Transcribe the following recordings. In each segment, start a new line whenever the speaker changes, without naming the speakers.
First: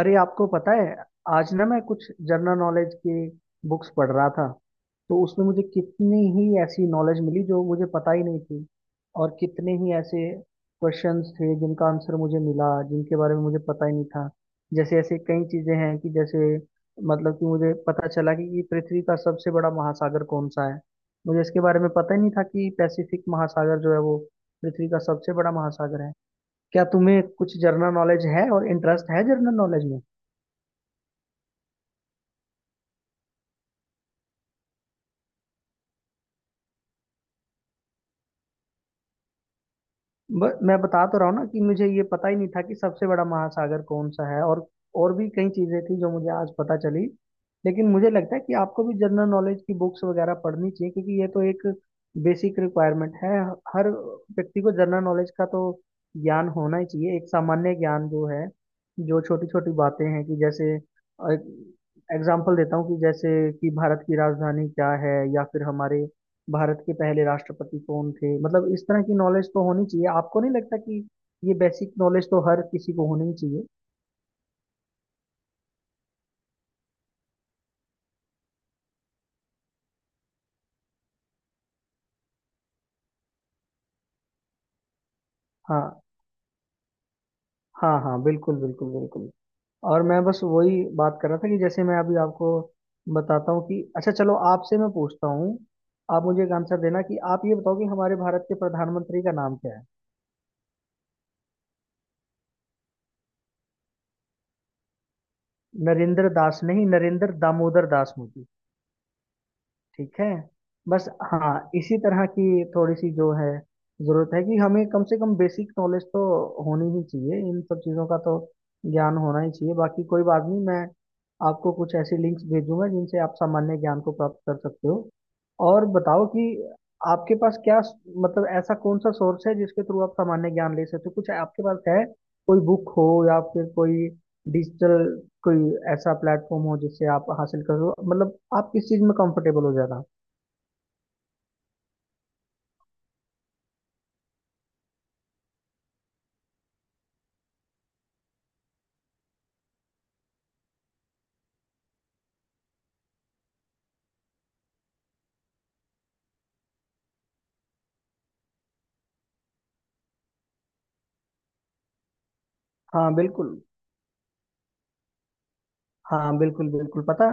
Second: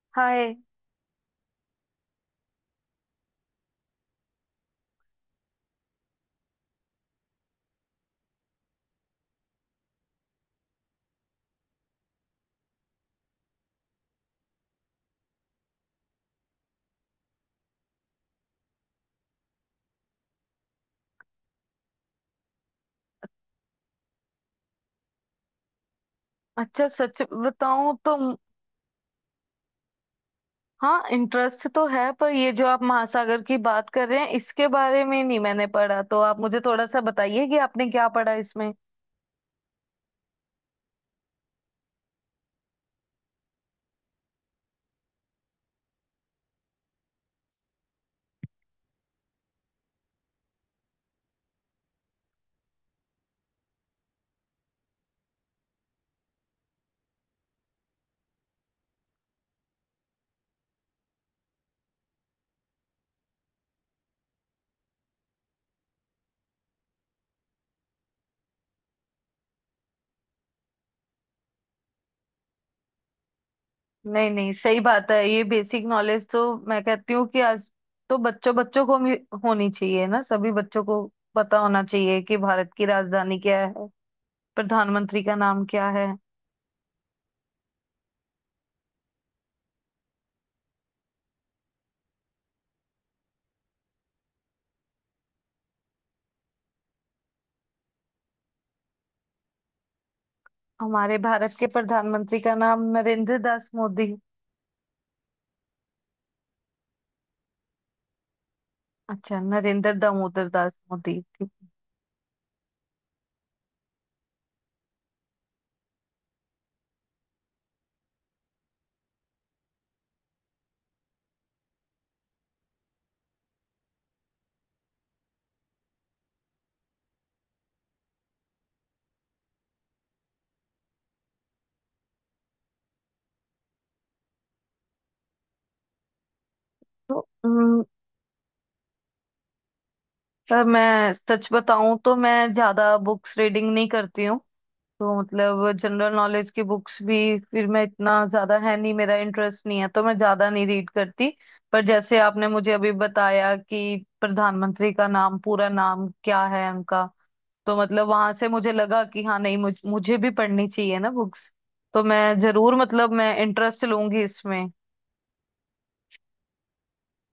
अरे आपको
हाय।
पता है, आज ना मैं कुछ जनरल नॉलेज की बुक्स पढ़ रहा था। तो उसमें मुझे कितनी ही ऐसी नॉलेज मिली जो मुझे पता ही नहीं थी। और कितने ही ऐसे क्वेश्चंस थे जिनका आंसर मुझे मिला, जिनके बारे में मुझे पता ही नहीं था। जैसे ऐसे कई चीजें हैं कि जैसे, मतलब कि मुझे पता चला कि पृथ्वी का सबसे बड़ा महासागर कौन सा है। मुझे इसके बारे में पता ही नहीं था कि पैसिफिक महासागर जो है वो पृथ्वी का सबसे बड़ा महासागर है। क्या
अच्छा,
तुम्हें
सच
कुछ जनरल
बताऊं तो
नॉलेज है, और इंटरेस्ट है जनरल नॉलेज में?
हाँ, इंटरेस्ट तो है पर ये जो आप महासागर की बात कर रहे हैं इसके बारे में नहीं मैंने पढ़ा, तो आप मुझे थोड़ा सा बताइए कि आपने क्या पढ़ा इसमें।
मैं बता तो रहा हूँ ना कि मुझे ये पता ही नहीं था कि सबसे बड़ा महासागर कौन सा है। और भी कई चीजें थी जो मुझे आज पता चली। लेकिन मुझे लगता है कि आपको भी जनरल नॉलेज की बुक्स वगैरह पढ़नी चाहिए, क्योंकि ये तो एक बेसिक रिक्वायरमेंट है। हर व्यक्ति को जनरल नॉलेज का तो ज्ञान होना ही चाहिए। एक सामान्य ज्ञान जो है, जो छोटी छोटी बातें हैं कि जैसे, एग्जाम्पल देता हूँ कि जैसे, कि भारत की राजधानी क्या है, या फिर हमारे भारत के पहले राष्ट्रपति कौन थे। मतलब इस तरह की नॉलेज तो होनी चाहिए। आपको नहीं लगता कि ये बेसिक नॉलेज तो हर किसी को होनी ही चाहिए?
नहीं नहीं, सही बात है। ये बेसिक नॉलेज तो मैं कहती हूँ कि आज तो बच्चों बच्चों को भी होनी चाहिए ना, सभी बच्चों को पता होना चाहिए कि भारत की राजधानी क्या है, प्रधानमंत्री का नाम क्या
हाँ।
है।
हाँ हाँ, बिल्कुल बिल्कुल बिल्कुल। और मैं बस वही बात कर रहा था कि जैसे मैं अभी आपको बताता हूँ कि अच्छा चलो, आपसे मैं पूछता हूँ। आप मुझे एक आंसर देना कि आप ये बताओ कि हमारे भारत के प्रधानमंत्री का नाम क्या है?
हमारे भारत के प्रधानमंत्री का नाम नरेंद्र दास मोदी।
नरेंद्र दास नहीं, नरेंद्र दामोदर दास मोदी।
अच्छा, नरेंद्र
ठीक है।
दामोदर दास
बस
मोदी, ठीक।
हाँ, इसी तरह की थोड़ी सी जो है जरूरत है कि हमें कम से कम बेसिक नॉलेज तो होनी ही चाहिए। इन सब चीज़ों का तो ज्ञान होना ही चाहिए। बाकी कोई बात नहीं, मैं आपको कुछ ऐसी लिंक्स भेजूंगा जिनसे आप सामान्य ज्ञान को प्राप्त कर सकते हो। और बताओ कि आपके पास क्या, मतलब ऐसा कौन सा सोर्स है जिसके थ्रू आप सामान्य ज्ञान ले सकते हो? कुछ आपके पास है? कोई बुक हो या फिर कोई डिजिटल कोई ऐसा प्लेटफॉर्म हो जिससे
तो
आप हासिल
अम,
करो, मतलब आप किस चीज में कंफर्टेबल हो ज्यादा?
पर मैं सच बताऊं तो मैं ज्यादा बुक्स रीडिंग नहीं करती हूँ। तो मतलब जनरल नॉलेज की बुक्स भी फिर मैं इतना ज्यादा, है नहीं मेरा इंटरेस्ट नहीं है तो मैं ज्यादा नहीं रीड करती। पर जैसे आपने मुझे अभी बताया कि प्रधानमंत्री का नाम, पूरा नाम क्या है उनका, तो मतलब वहां से मुझे लगा कि हाँ, नहीं मुझे भी पढ़नी चाहिए ना बुक्स। तो मैं जरूर,
हाँ
मतलब मैं
बिल्कुल।
इंटरेस्ट लूंगी इसमें।
हाँ बिल्कुल बिल्कुल पता।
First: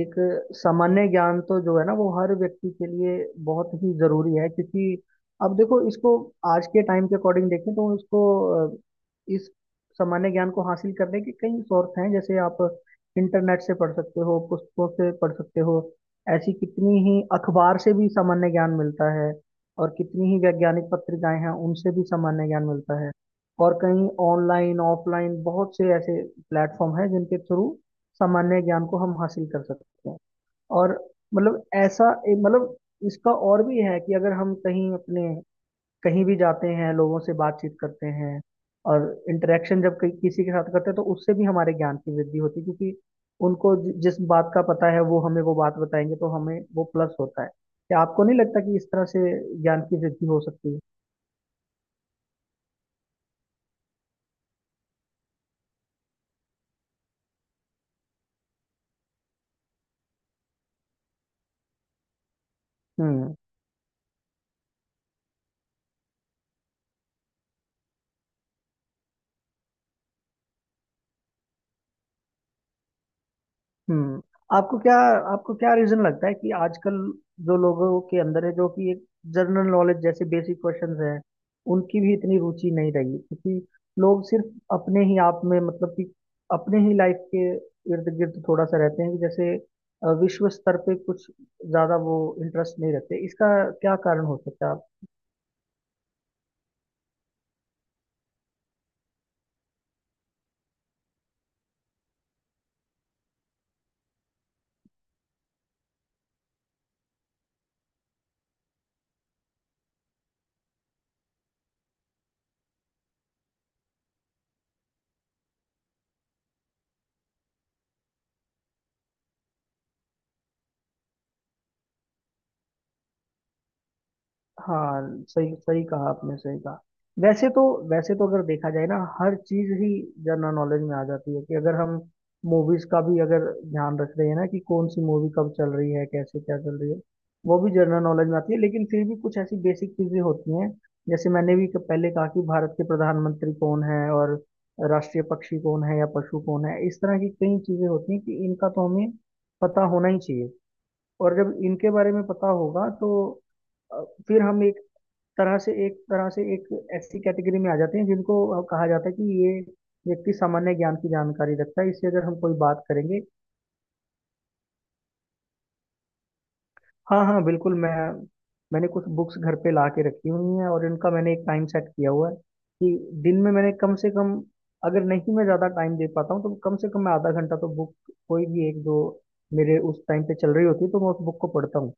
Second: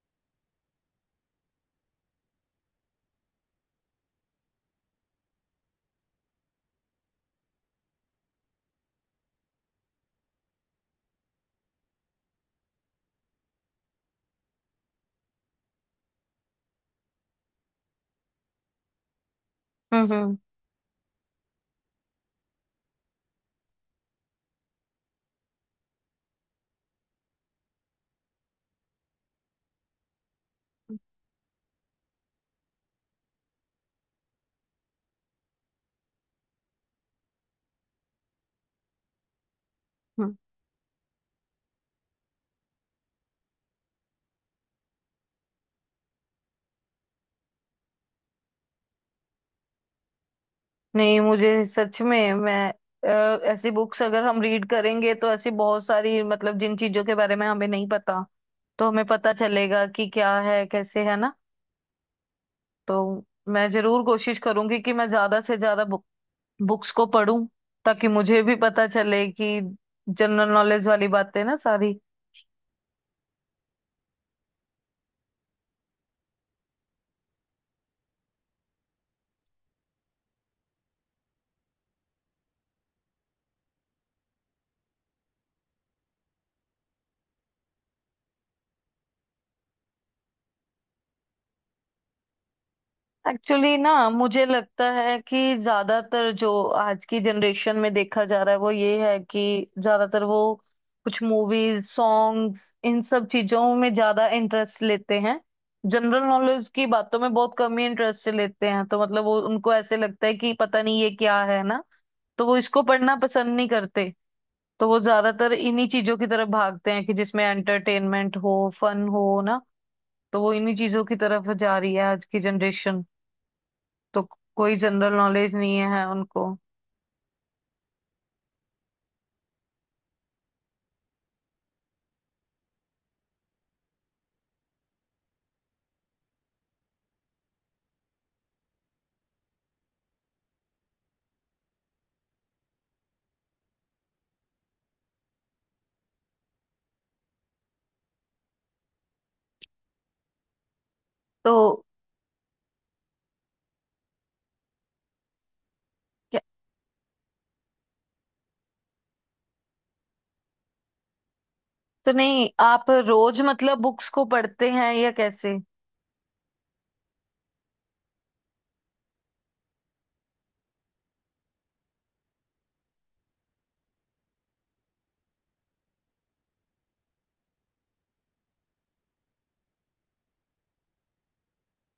एक सामान्य ज्ञान तो जो है ना वो हर व्यक्ति के लिए बहुत ही जरूरी है, क्योंकि अब देखो इसको, आज के टाइम के अकॉर्डिंग देखें तो इसको, अ, इस सामान्य ज्ञान को हासिल करने के कई सोर्स हैं। जैसे आप इंटरनेट से पढ़ सकते हो, पुस्तकों से पढ़ सकते हो। ऐसी कितनी ही अखबार से भी सामान्य ज्ञान मिलता है। और
हम्म,
कितनी
हम्म,
ही वैज्ञानिक पत्रिकाएं हैं, उनसे भी सामान्य ज्ञान मिलता है। और कहीं ऑनलाइन ऑफलाइन बहुत से ऐसे प्लेटफॉर्म हैं जिनके थ्रू सामान्य ज्ञान को हम हासिल कर सकते हैं। और मतलब ऐसा एक, मतलब इसका और भी है कि अगर हम कहीं अपने, कहीं भी जाते हैं, लोगों से बातचीत करते हैं और इंटरेक्शन जब कहीं
हम्म।
किसी के साथ करते हैं, तो उससे भी हमारे ज्ञान की वृद्धि होती है। क्योंकि उनको जिस बात का पता है वो हमें वो बात बताएंगे तो हमें वो प्लस होता है। क्या आपको नहीं लगता कि इस तरह से ज्ञान की वृद्धि हो सकती है?
नहीं, मुझे सच में, मैं अ, ऐसी बुक्स अगर हम रीड करेंगे तो ऐसी बहुत सारी, मतलब जिन चीजों के बारे में हमें नहीं पता तो हमें पता चलेगा कि क्या है, कैसे है ना। तो
हम्म
मैं जरूर कोशिश करूंगी कि मैं ज्यादा से ज्यादा बुक्स को पढूं, ताकि मुझे भी पता चले कि जनरल नॉलेज वाली बातें ना सारी।
हम्म। आपको क्या, आपको क्या रीजन लगता है कि आजकल जो लोगों के अंदर है, जो कि एक जनरल नॉलेज जैसे बेसिक क्वेश्चंस हैं, उनकी भी इतनी रुचि नहीं रही? क्योंकि लोग सिर्फ अपने ही आप में, मतलब कि अपने ही लाइफ के इर्द गिर्द थोड़ा सा रहते हैं कि जैसे विश्व स्तर पे कुछ ज्यादा वो इंटरेस्ट नहीं रखते इसका।
एक्चुअली ना,
क्या कारण हो
मुझे
सकता
लगता
है?
है कि ज्यादातर जो आज की जनरेशन में देखा जा रहा है वो ये है कि ज्यादातर वो कुछ मूवीज, सॉन्ग्स, इन सब चीजों में ज्यादा इंटरेस्ट लेते हैं, जनरल नॉलेज की बातों में बहुत कम ही इंटरेस्ट लेते हैं। तो मतलब वो, उनको ऐसे लगता है कि पता नहीं ये क्या है ना, तो वो इसको पढ़ना पसंद नहीं करते। तो वो ज्यादातर इन्हीं चीजों की तरफ भागते हैं कि जिसमें एंटरटेनमेंट हो, फन हो ना। तो वो इन्हीं चीजों की तरफ जा रही है आज की जनरेशन, तो कोई
हाँ,
जनरल
सही
नॉलेज नहीं
सही
है
कहा आपने,
उनको।
सही कहा। वैसे तो, वैसे तो अगर देखा जाए ना हर चीज ही जनरल नॉलेज में आ जाती है। कि अगर हम मूवीज का भी अगर ध्यान रख रहे हैं ना कि कौन सी मूवी कब चल रही है, कैसे क्या चल रही है, वो भी जनरल नॉलेज में आती है। लेकिन फिर भी कुछ ऐसी बेसिक चीजें होती हैं, जैसे मैंने भी पहले कहा कि भारत के प्रधानमंत्री कौन है, और राष्ट्रीय पक्षी कौन है या पशु कौन है। इस तरह की कई चीजें होती हैं कि इनका तो हमें पता होना ही चाहिए। और जब
तो
इनके बारे में पता होगा तो फिर हम एक तरह से, एक तरह से
क्या-
एक ऐसी कैटेगरी में आ जाते हैं जिनको कहा जाता है कि ये व्यक्ति सामान्य ज्ञान की जानकारी रखता है। इससे
तो
अगर हम
नहीं,
कोई बात
आप
करेंगे।
रोज मतलब बुक्स को पढ़ते हैं या कैसे?
हाँ हाँ बिल्कुल। मैं, मैंने कुछ बुक्स घर पे ला के रखी हुई हैं और इनका मैंने एक टाइम सेट किया हुआ है कि दिन में मैंने कम से कम, अगर नहीं मैं ज़्यादा टाइम दे पाता हूँ तो कम से कम मैं आधा घंटा तो बुक, कोई भी एक जो मेरे उस टाइम पे चल रही होती है तो मैं उस बुक को पढ़ता हूँ।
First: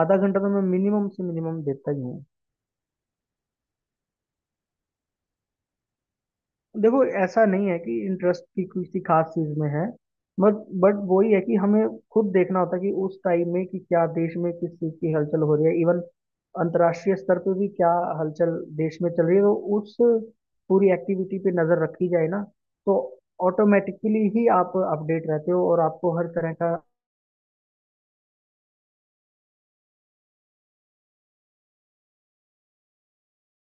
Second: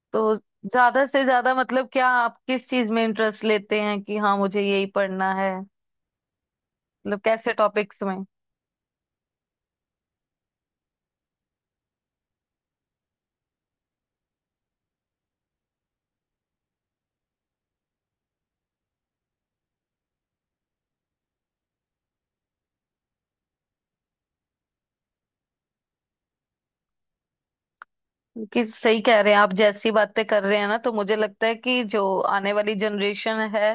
आधा
तो
घंटा तो मैं
ज्यादा
मिनिमम से
से ज्यादा
मिनिमम
मतलब,
देता ही
क्या
हूँ।
आप किस चीज में इंटरेस्ट लेते हैं कि हाँ मुझे यही पढ़ना है,
देखो
मतलब
ऐसा
कैसे
नहीं है कि
टॉपिक्स में?
इंटरेस्ट की किसी खास चीज में है। बट बट वही है कि हमें खुद देखना होता है कि उस टाइम में कि क्या देश में किस चीज की हलचल हो रही है, इवन अंतर्राष्ट्रीय स्तर पे भी क्या हलचल देश में चल रही है। तो उस पूरी एक्टिविटी पे नजर रखी जाए ना, तो ऑटोमेटिकली ही आप अपडेट रहते हो और आपको हर तरह का
कि सही कह रहे हैं आप, जैसी बातें कर रहे हैं ना, तो मुझे लगता है कि जो आने वाली जनरेशन है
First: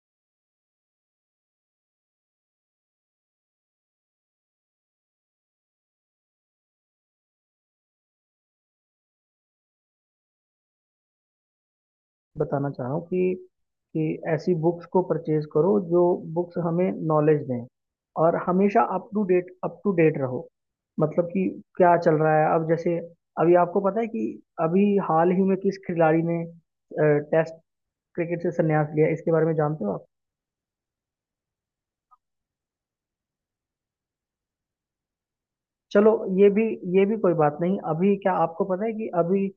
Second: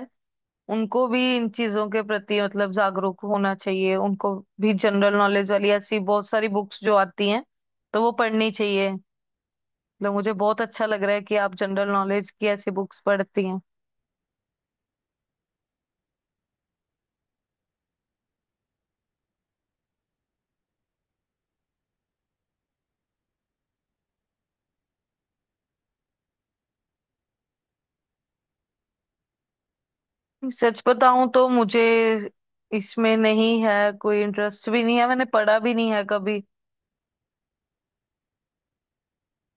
उनको भी इन चीजों के प्रति मतलब जागरूक होना चाहिए। उनको भी जनरल नॉलेज वाली ऐसी बहुत सारी बुक्स जो आती हैं तो वो पढ़नी चाहिए। मतलब मुझे बहुत अच्छा लग रहा है कि आप जनरल नॉलेज की
बताना
ऐसी
चाह रहा
बुक्स
हूँ कि
पढ़ती हैं।
कि ऐसी बुक्स को परचेज करो जो बुक्स हमें नॉलेज दें। और हमेशा up to date, up to date रहो। मतलब कि क्या चल रहा है, अब जैसे अभी आपको पता है कि अभी हाल ही में किस खिलाड़ी ने टेस्ट क्रिकेट से संन्यास लिया, इसके बारे में जानते हो आप?
सच बताऊं तो मुझे इसमें नहीं है, कोई इंटरेस्ट भी नहीं है, मैंने पढ़ा भी नहीं है
चलो,
कभी।
ये भी, ये भी कोई बात नहीं। अभी क्या आपको पता है कि अभी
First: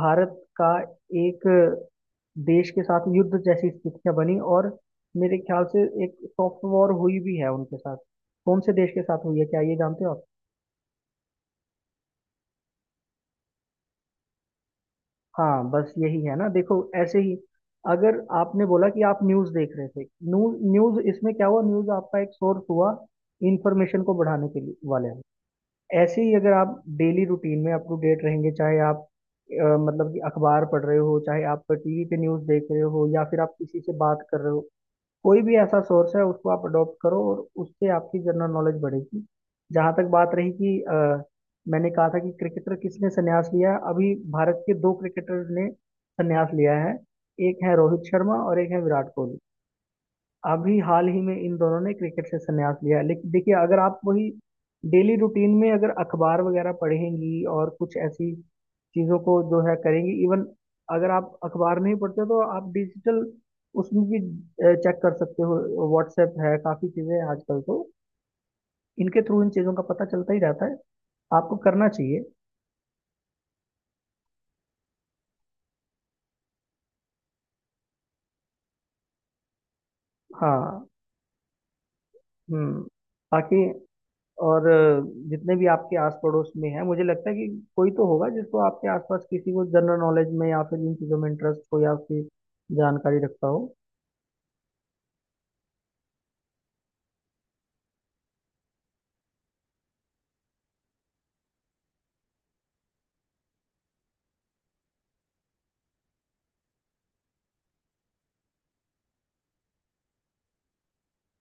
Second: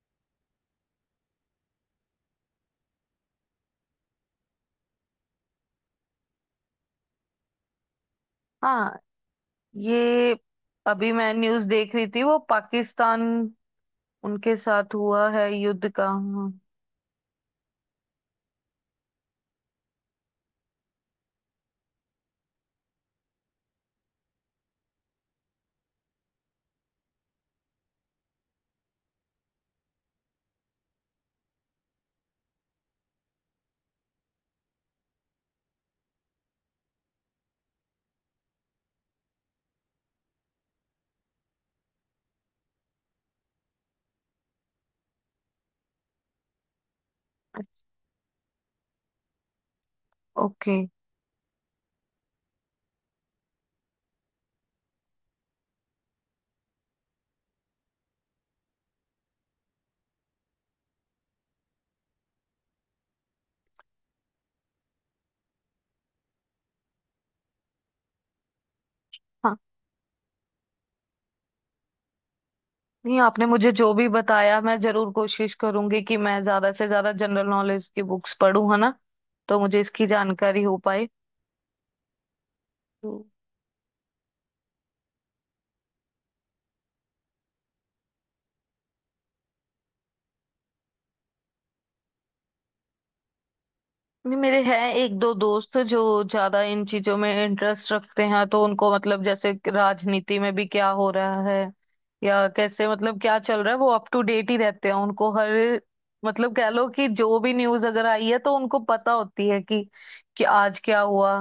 भारत का एक देश के साथ युद्ध जैसी स्थितियां बनी, और मेरे ख्याल से एक सॉफ्ट वॉर हुई भी है उनके साथ? कौन से देश
हाँ,
के साथ हुई है, क्या ये जानते हो आप?
ये अभी मैं न्यूज़ देख रही थी, वो पाकिस्तान, उनके साथ हुआ है
हाँ,
युद्ध
बस
का,
यही है ना
हाँ।
देखो। ऐसे ही, अगर आपने बोला कि आप न्यूज़ देख रहे थे, न्यूज़, न्यूज़ इसमें क्या हुआ, न्यूज़ आपका एक सोर्स हुआ इंफॉर्मेशन को बढ़ाने के लिए वाले। ऐसे ही अगर आप डेली रूटीन में अप टू डेट रहेंगे, चाहे आप मतलब कि अखबार पढ़ रहे हो, चाहे आप टीवी पे न्यूज़ देख रहे हो, या फिर आप किसी से बात कर रहे हो, कोई भी ऐसा सोर्स है उसको आप अडॉप्ट करो और उससे आपकी जनरल नॉलेज बढ़ेगी। जहाँ तक बात रही कि मैंने कहा था कि क्रिकेटर किसने संन्यास लिया है, अभी भारत के दो क्रिकेटर ने संन्यास लिया है। एक है रोहित शर्मा और एक है विराट कोहली।
ओके।
अभी हाल ही में इन दोनों ने क्रिकेट से संन्यास लिया है। लेकिन देखिए, अगर आप वही डेली रूटीन में अगर अखबार वगैरह पढ़ेंगी और कुछ ऐसी चीजों को जो है करेंगी, इवन अगर आप अखबार नहीं पढ़ते तो आप डिजिटल उसमें भी चेक कर सकते हो। व्हाट्सएप है, काफी चीजें हैं आजकल तो, इनके थ्रू इन
हाँ,
चीजों का पता चलता ही रहता है। आपको करना चाहिए।
नहीं आपने मुझे जो भी बताया, मैं जरूर कोशिश करूंगी कि मैं ज्यादा से ज्यादा जनरल नॉलेज की बुक्स पढूं, है ना, तो मुझे इसकी जानकारी हो
हाँ।
पाए।
हम्म।
तो
बाकी और जितने भी आपके आस पड़ोस में है, मुझे लगता है कि कोई तो होगा जिसको आपके आसपास, किसी को जनरल नॉलेज में या फिर इन चीज़ों में इंटरेस्ट हो या फिर जानकारी रखता हो।
नहीं, मेरे हैं एक दो दोस्त जो ज्यादा इन चीजों में इंटरेस्ट रखते हैं, तो उनको मतलब जैसे राजनीति में भी क्या हो रहा है या कैसे, मतलब क्या चल रहा है, वो अप टू डेट ही रहते हैं। उनको हर, मतलब कह लो कि जो भी न्यूज अगर आई है तो उनको पता होती है कि आज क्या हुआ,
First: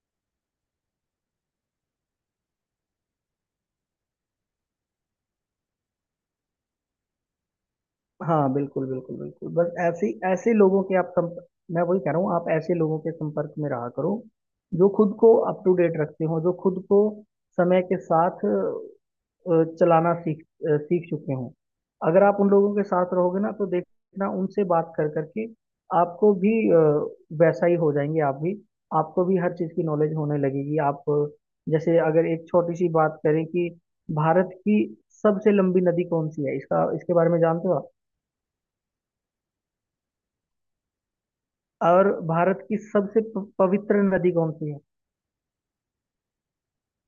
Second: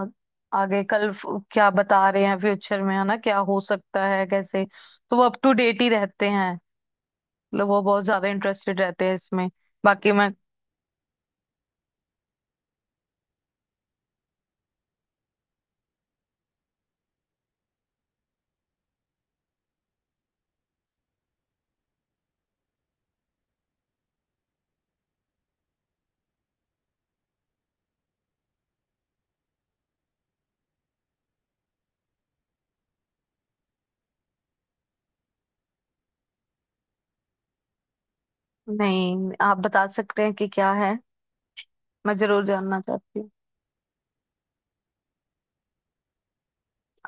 आगे कल क्या बता रहे हैं, फ्यूचर में है ना, क्या हो सकता है, कैसे। तो वो अप टू डेट ही रहते हैं, मतलब वो बहुत ज्यादा
हाँ
इंटरेस्टेड
बिल्कुल
रहते
बिल्कुल
हैं
बिल्कुल,
इसमें।
बस ऐसे,
बाकी मैं।
ऐसे लोगों के आप संपर्क, मैं वही कह रहा हूँ, आप ऐसे लोगों के संपर्क में रहा करो जो खुद को अप टू डेट रखते हो, जो खुद को समय के साथ चलाना सीख, सीख चुके हों। अगर आप उन लोगों के साथ रहोगे ना तो देखना, उनसे बात कर करके आपको भी वैसा ही हो जाएंगे आप भी। आपको भी हर चीज़ की नॉलेज होने लगेगी। आप जैसे अगर एक छोटी सी बात करें कि भारत की सबसे लंबी नदी कौन सी है, इसका, इसके बारे में जानते हो आप?
नहीं, आप बता सकते हैं कि क्या है,
और
मैं जरूर
भारत की
जानना चाहती
सबसे
हूँ,
पवित्र नदी कौन सी है?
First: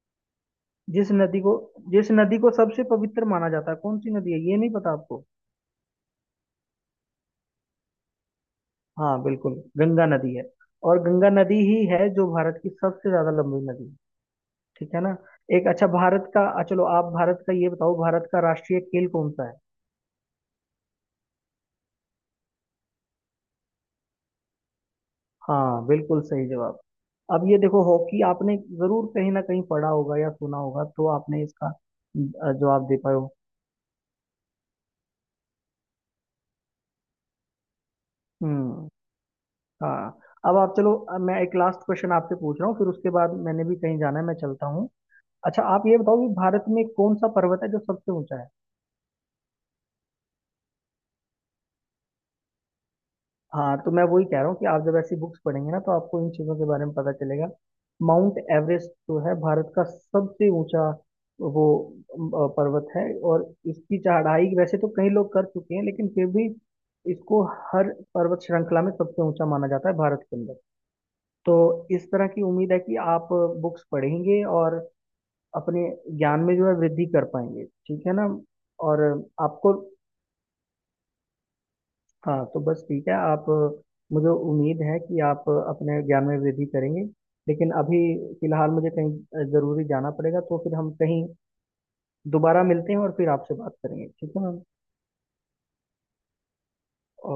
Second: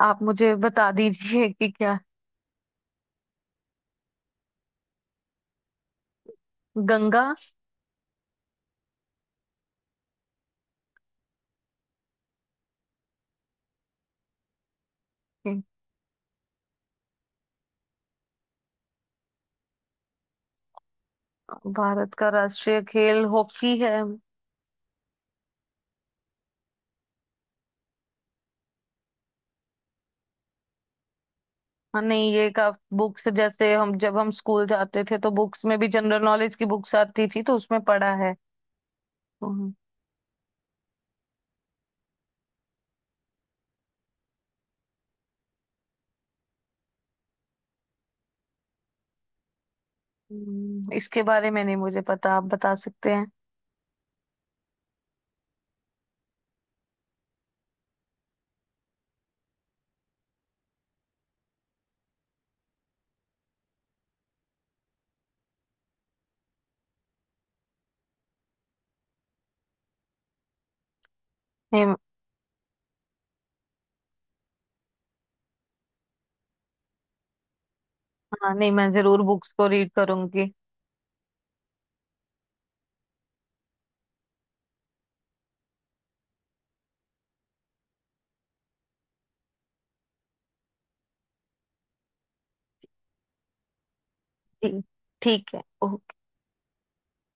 आप मुझे बता
जिस नदी
दीजिए
को,
कि क्या।
जिस नदी को सबसे पवित्र माना जाता है, कौन सी नदी है, ये नहीं पता आपको?
गंगा।
हाँ बिल्कुल, गंगा नदी है। और गंगा नदी ही है जो भारत की सबसे ज्यादा लंबी नदी है। ठीक है ना। एक अच्छा भारत का, आ, चलो आप भारत का ये बताओ, भारत का राष्ट्रीय खेल कौन सा है?
भारत का राष्ट्रीय खेल हॉकी है।
हाँ बिल्कुल सही जवाब। अब ये देखो, हॉकी आपने जरूर कहीं ना कहीं पढ़ा होगा या सुना होगा, तो आपने इसका
हाँ, नहीं ये का,
जवाब दे पाए
बुक
हो।
से जैसे, हम जब हम स्कूल जाते थे तो बुक्स में भी जनरल नॉलेज की बुक्स आती थी तो उसमें पढ़ा है।
हम्म।
हम्म।
हाँ। अब आप चलो, अब मैं एक लास्ट क्वेश्चन आपसे पूछ रहा हूँ, फिर उसके बाद मैंने भी कहीं जाना है, मैं चलता हूँ। अच्छा आप ये बताओ कि भारत में कौन सा पर्वत है जो सबसे ऊंचा है?
इसके बारे में नहीं मुझे पता, आप बता सकते हैं?
हाँ, तो मैं वही कह रहा हूँ कि आप जब ऐसी बुक्स पढ़ेंगे ना तो आपको इन चीज़ों के बारे में पता चलेगा। माउंट एवरेस्ट जो है भारत का सबसे ऊंचा वो पर्वत है। और इसकी चढ़ाई वैसे तो कई लोग कर चुके हैं लेकिन फिर भी इसको हर पर्वत श्रृंखला में सबसे ऊंचा माना जाता है, भारत के अंदर। तो
नहीं,
इस तरह की उम्मीद है कि आप बुक्स पढ़ेंगे और अपने ज्ञान में जो है वृद्धि कर पाएंगे, ठीक है ना।
हाँ, नहीं मैं
और
जरूर बुक्स को
आपको,
रीड करूंगी।
हाँ तो बस ठीक है आप, मुझे उम्मीद है कि आप अपने ज्ञान में वृद्धि करेंगे। लेकिन अभी फिलहाल मुझे कहीं ज़रूरी जाना पड़ेगा, तो फिर हम कहीं दोबारा मिलते हैं और फिर आपसे बात करेंगे, ठीक है मैम।
जी। ठीक है,